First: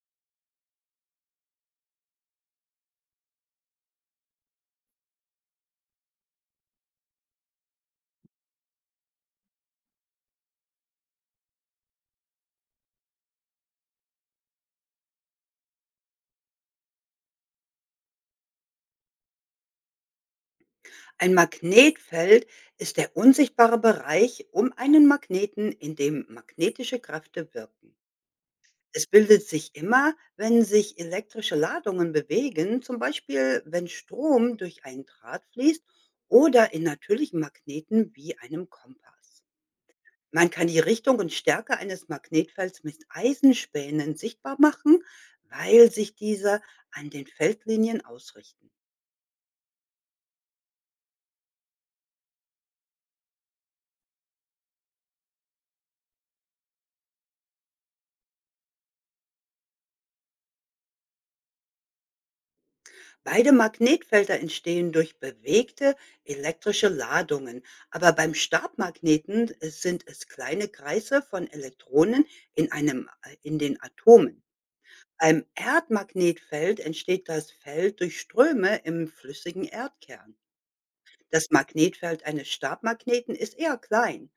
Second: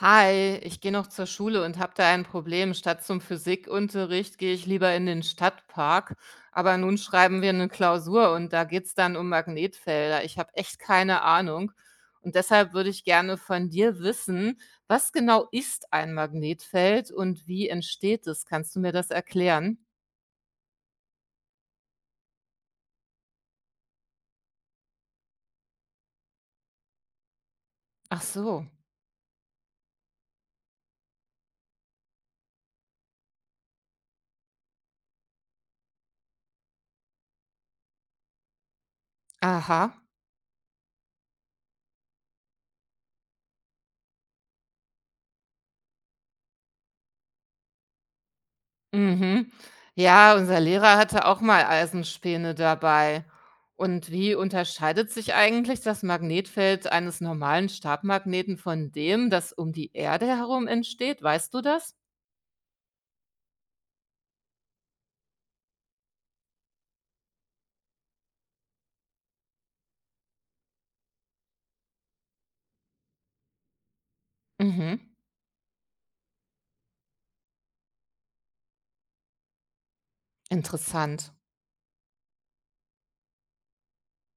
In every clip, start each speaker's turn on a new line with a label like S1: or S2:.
S1: Hi, ich gehe noch zur Schule und habe da ein Problem. Statt zum Physikunterricht gehe ich lieber in den Stadtpark. Aber nun schreiben wir eine Klausur und da geht's dann um Magnetfelder. Ich habe echt keine Ahnung. Und deshalb würde ich gerne von dir wissen, was genau ist ein Magnetfeld und wie entsteht es? Kannst du mir das erklären?
S2: Ein Magnetfeld ist der unsichtbare Bereich um einen Magneten, in dem magnetische Kräfte wirken.
S1: Ach so.
S2: Es bildet sich immer, wenn sich elektrische Ladungen bewegen, zum Beispiel wenn Strom durch einen Draht fließt oder in natürlichen Magneten wie einem Kompass.
S1: Aha.
S2: Man kann die Richtung und Stärke eines Magnetfelds mit Eisenspänen sichtbar machen, weil sich diese an den Feldlinien ausrichten.
S1: Mhm. Ja, unser Lehrer hatte auch mal Eisenspäne dabei. Und wie unterscheidet sich eigentlich das Magnetfeld eines normalen Stabmagneten von dem, das um die Erde herum entsteht? Weißt du das?
S2: Beide Magnetfelder entstehen durch bewegte elektrische Ladungen, aber beim Stabmagneten es sind es kleine Kreise von Elektronen in einem in den Atomen.
S1: Mhm.
S2: Beim Erdmagnetfeld entsteht das Feld durch Ströme im flüssigen Erdkern.
S1: Interessant.
S2: Das Magnetfeld eines Stabmagneten ist eher klein.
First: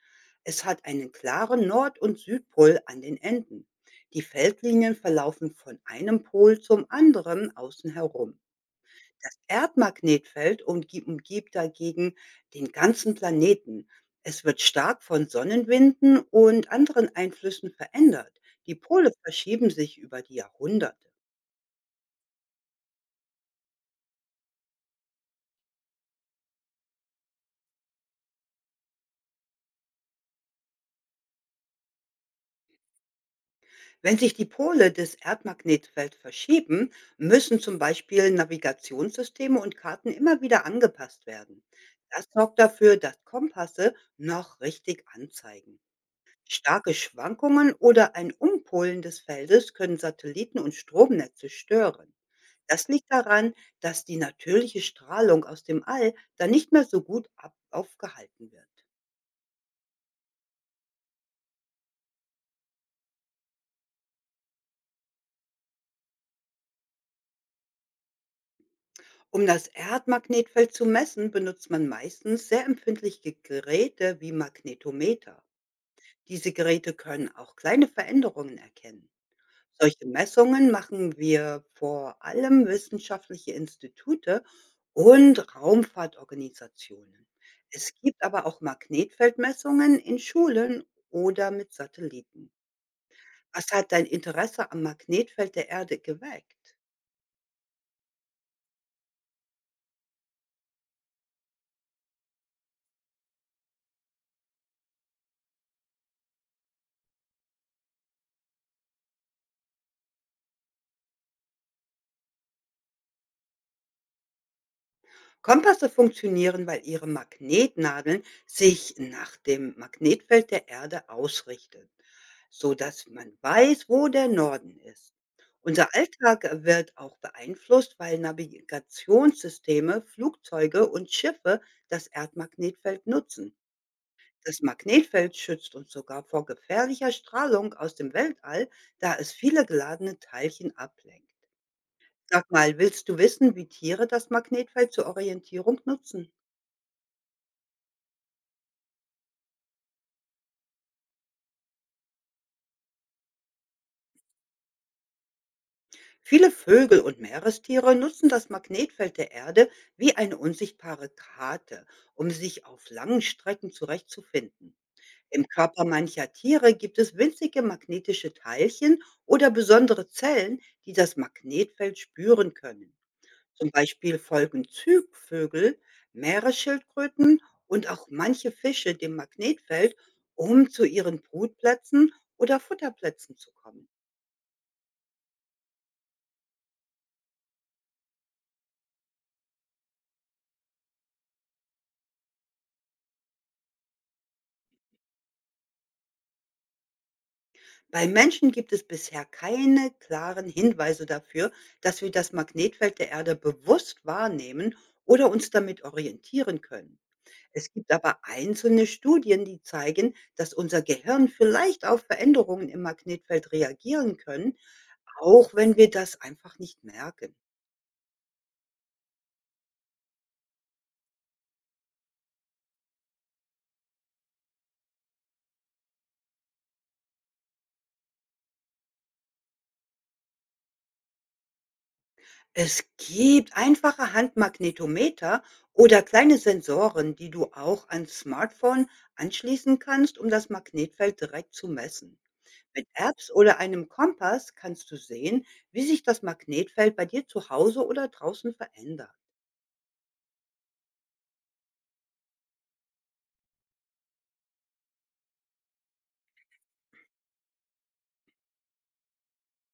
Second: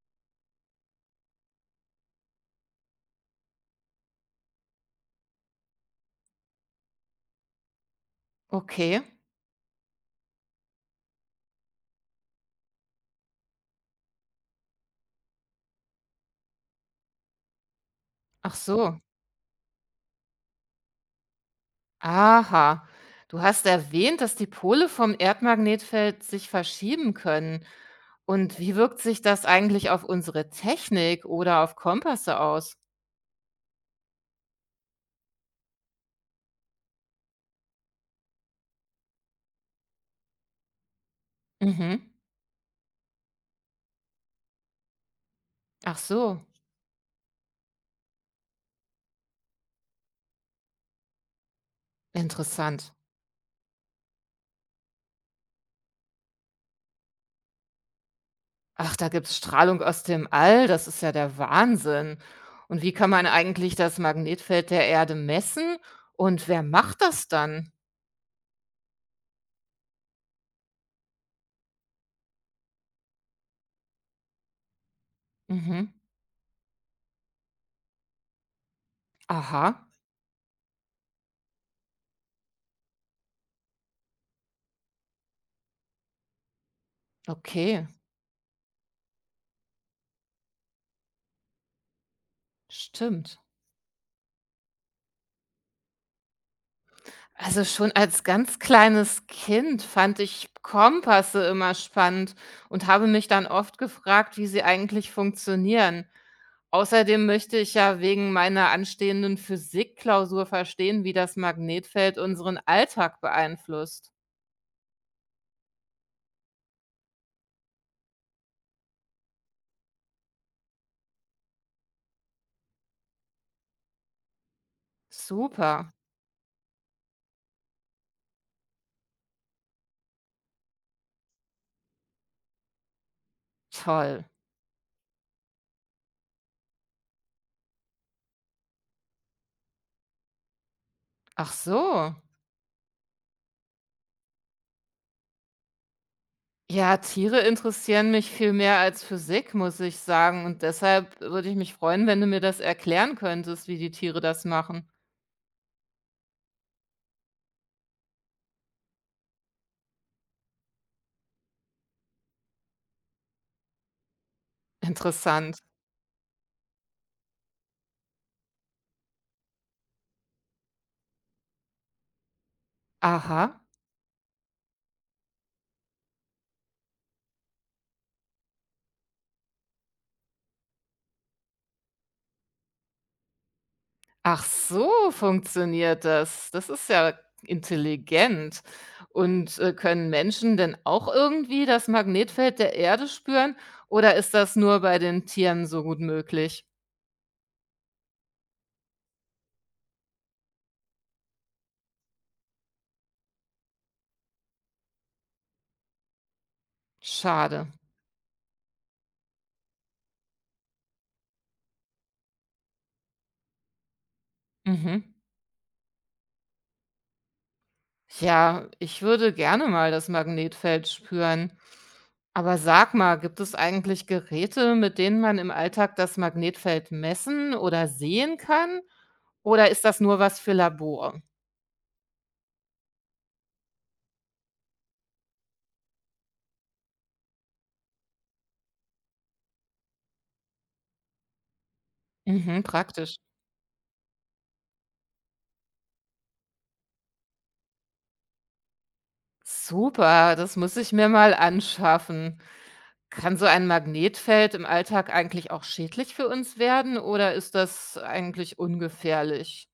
S2: Es hat einen klaren Nord- und Südpol an den Enden. Die Feldlinien verlaufen von einem Pol zum anderen außen herum.
S1: Okay.
S2: Das Erdmagnetfeld umgibt dagegen den ganzen Planeten. Es wird stark von Sonnenwinden und anderen Einflüssen verändert.
S1: Ach
S2: Die
S1: so.
S2: Pole verschieben sich über die Jahrhunderte.
S1: Aha. Du hast erwähnt, dass die Pole vom Erdmagnetfeld sich verschieben können. Und wie wirkt sich das eigentlich auf unsere Technik oder auf Kompasse aus?
S2: Wenn sich die Pole des Erdmagnetfelds verschieben, müssen zum Beispiel Navigationssysteme und Karten immer wieder angepasst werden.
S1: Mhm.
S2: Das sorgt dafür, dass Kompasse noch richtig anzeigen.
S1: Ach so.
S2: Starke Schwankungen oder ein Umpolen des Feldes können Satelliten und Stromnetze stören. Das
S1: Interessant.
S2: liegt daran, dass die natürliche Strahlung aus dem All dann nicht mehr so gut ab aufgehalten wird.
S1: Ach, da gibt's Strahlung aus dem All, das ist ja der Wahnsinn. Und wie kann man eigentlich das Magnetfeld der Erde messen und wer macht das dann?
S2: Um das Erdmagnetfeld zu messen, benutzt man meistens sehr empfindliche Geräte wie Magnetometer.
S1: Mhm.
S2: Diese Geräte können auch kleine Veränderungen erkennen.
S1: Aha,
S2: Solche Messungen machen wir vor allem wissenschaftliche Institute und Raumfahrtorganisationen.
S1: okay,
S2: Es gibt aber auch Magnetfeldmessungen in Schulen oder mit Satelliten.
S1: stimmt.
S2: Was hat dein Interesse am Magnetfeld der Erde geweckt?
S1: Also schon als ganz kleines Kind fand ich Kompasse immer spannend und habe mich dann oft gefragt, wie sie eigentlich funktionieren. Außerdem möchte ich ja wegen meiner anstehenden Physikklausur verstehen, wie das Magnetfeld unseren Alltag beeinflusst.
S2: Kompasse funktionieren, weil ihre Magnetnadeln sich nach dem Magnetfeld der Erde ausrichten, so dass man weiß, wo der Norden ist. Unser
S1: Super,
S2: Alltag wird auch beeinflusst, weil Navigationssysteme, Flugzeuge und Schiffe das Erdmagnetfeld nutzen.
S1: toll.
S2: Das Magnetfeld schützt uns sogar vor gefährlicher Strahlung aus dem Weltall, da es viele geladene Teilchen ablenkt.
S1: Ach so.
S2: Sag mal, willst du wissen, wie Tiere das Magnetfeld zur Orientierung nutzen?
S1: Ja, Tiere interessieren mich viel mehr als Physik, muss ich sagen. Und deshalb würde ich mich freuen, wenn du mir das erklären könntest, wie die Tiere das machen.
S2: Viele Vögel und Meerestiere nutzen das Magnetfeld der Erde wie eine unsichtbare Karte, um sich auf langen Strecken zurechtzufinden. Im
S1: Interessant.
S2: Körper mancher Tiere gibt es winzige magnetische Teilchen oder besondere Zellen, die das Magnetfeld spüren können.
S1: Aha.
S2: Zum Beispiel folgen Zugvögel, Meeresschildkröten und auch manche Fische dem Magnetfeld, um zu ihren Brutplätzen oder Futterplätzen zu kommen.
S1: Ach so, funktioniert das. Das ist ja intelligent. Können Menschen denn auch irgendwie das Magnetfeld der Erde spüren oder ist das nur bei den Tieren so gut möglich?
S2: Bei Menschen gibt es bisher keine klaren Hinweise dafür, dass wir das Magnetfeld der Erde bewusst wahrnehmen oder uns damit orientieren können.
S1: Schade.
S2: Es gibt aber einzelne Studien, die zeigen, dass unser Gehirn vielleicht auf Veränderungen im Magnetfeld reagieren können,
S1: Mhm.
S2: auch wenn wir das einfach nicht merken.
S1: Ja, ich würde gerne mal das Magnetfeld spüren. Aber sag mal, gibt es eigentlich Geräte, mit denen man im Alltag das Magnetfeld messen oder sehen kann? Oder ist das nur was für Labore?
S2: Es gibt einfache Handmagnetometer oder kleine Sensoren, die du auch ans Smartphone anschließen kannst, um das Magnetfeld direkt zu messen.
S1: Mhm,
S2: Mit
S1: praktisch.
S2: Apps oder einem Kompass kannst du sehen, wie sich das Magnetfeld bei dir zu Hause oder draußen verändert.
S1: Super, das muss ich mir mal anschaffen. Kann so ein Magnetfeld im Alltag eigentlich auch schädlich für uns werden oder ist das eigentlich ungefährlich?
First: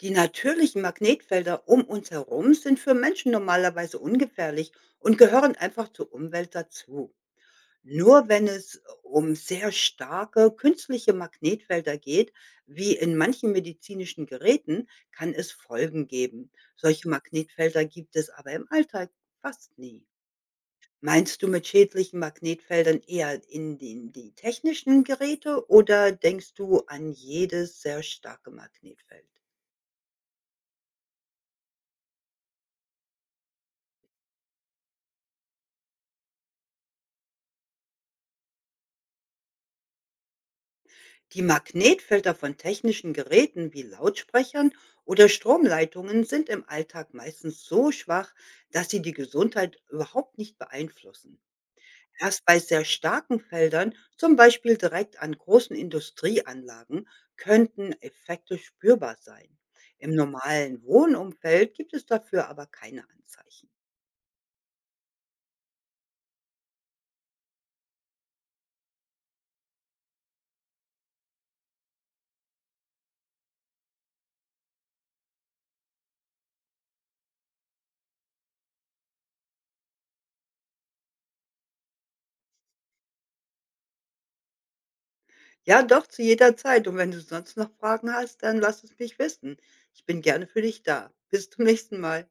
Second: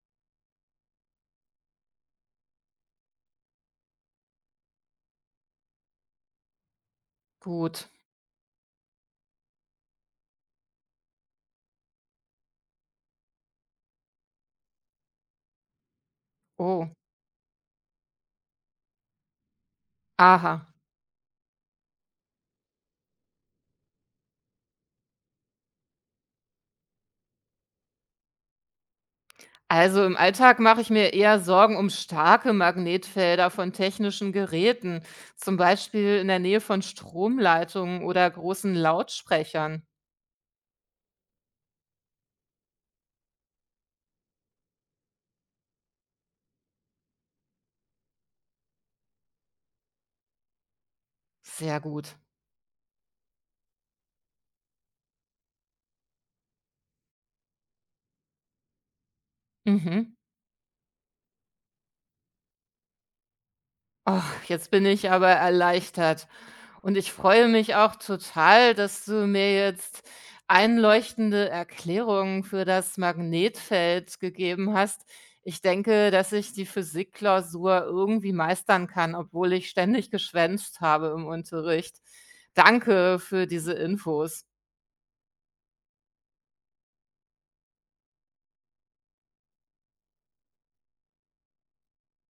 S2: Die natürlichen Magnetfelder um uns herum sind für Menschen normalerweise ungefährlich und gehören einfach zur Umwelt dazu.
S1: Gut.
S2: Nur wenn es um sehr starke künstliche Magnetfelder geht, wie in manchen medizinischen Geräten, kann es Folgen geben.
S1: Oh,
S2: Solche Magnetfelder gibt es aber im Alltag fast nie.
S1: aha.
S2: Meinst du mit schädlichen Magnetfeldern eher die technischen Geräte oder denkst du an jedes sehr starke Magnetfeld?
S1: Also im Alltag mache ich mir eher Sorgen um starke Magnetfelder von technischen Geräten, zum Beispiel in der Nähe von Stromleitungen oder großen Lautsprechern.
S2: Die Magnetfelder von technischen Geräten wie Lautsprechern oder Stromleitungen sind im Alltag meistens so schwach, dass sie die Gesundheit überhaupt nicht beeinflussen.
S1: Sehr gut.
S2: Erst bei sehr starken Feldern, zum Beispiel direkt an großen Industrieanlagen, könnten Effekte spürbar sein. Im
S1: Mhm.
S2: normalen Wohnumfeld gibt es dafür aber keine Anzeichen.
S1: Ach, jetzt bin ich aber erleichtert. Und ich freue mich auch total, dass du mir jetzt einleuchtende Erklärungen für das Magnetfeld gegeben hast. Ich denke, dass ich die Physikklausur irgendwie meistern kann, obwohl ich ständig geschwänzt habe im Unterricht. Danke für diese Infos.
S2: Ja, doch, zu jeder Zeit. Und wenn du sonst noch Fragen hast, dann lass es mich wissen. Ich bin gerne für dich da. Bis zum nächsten Mal.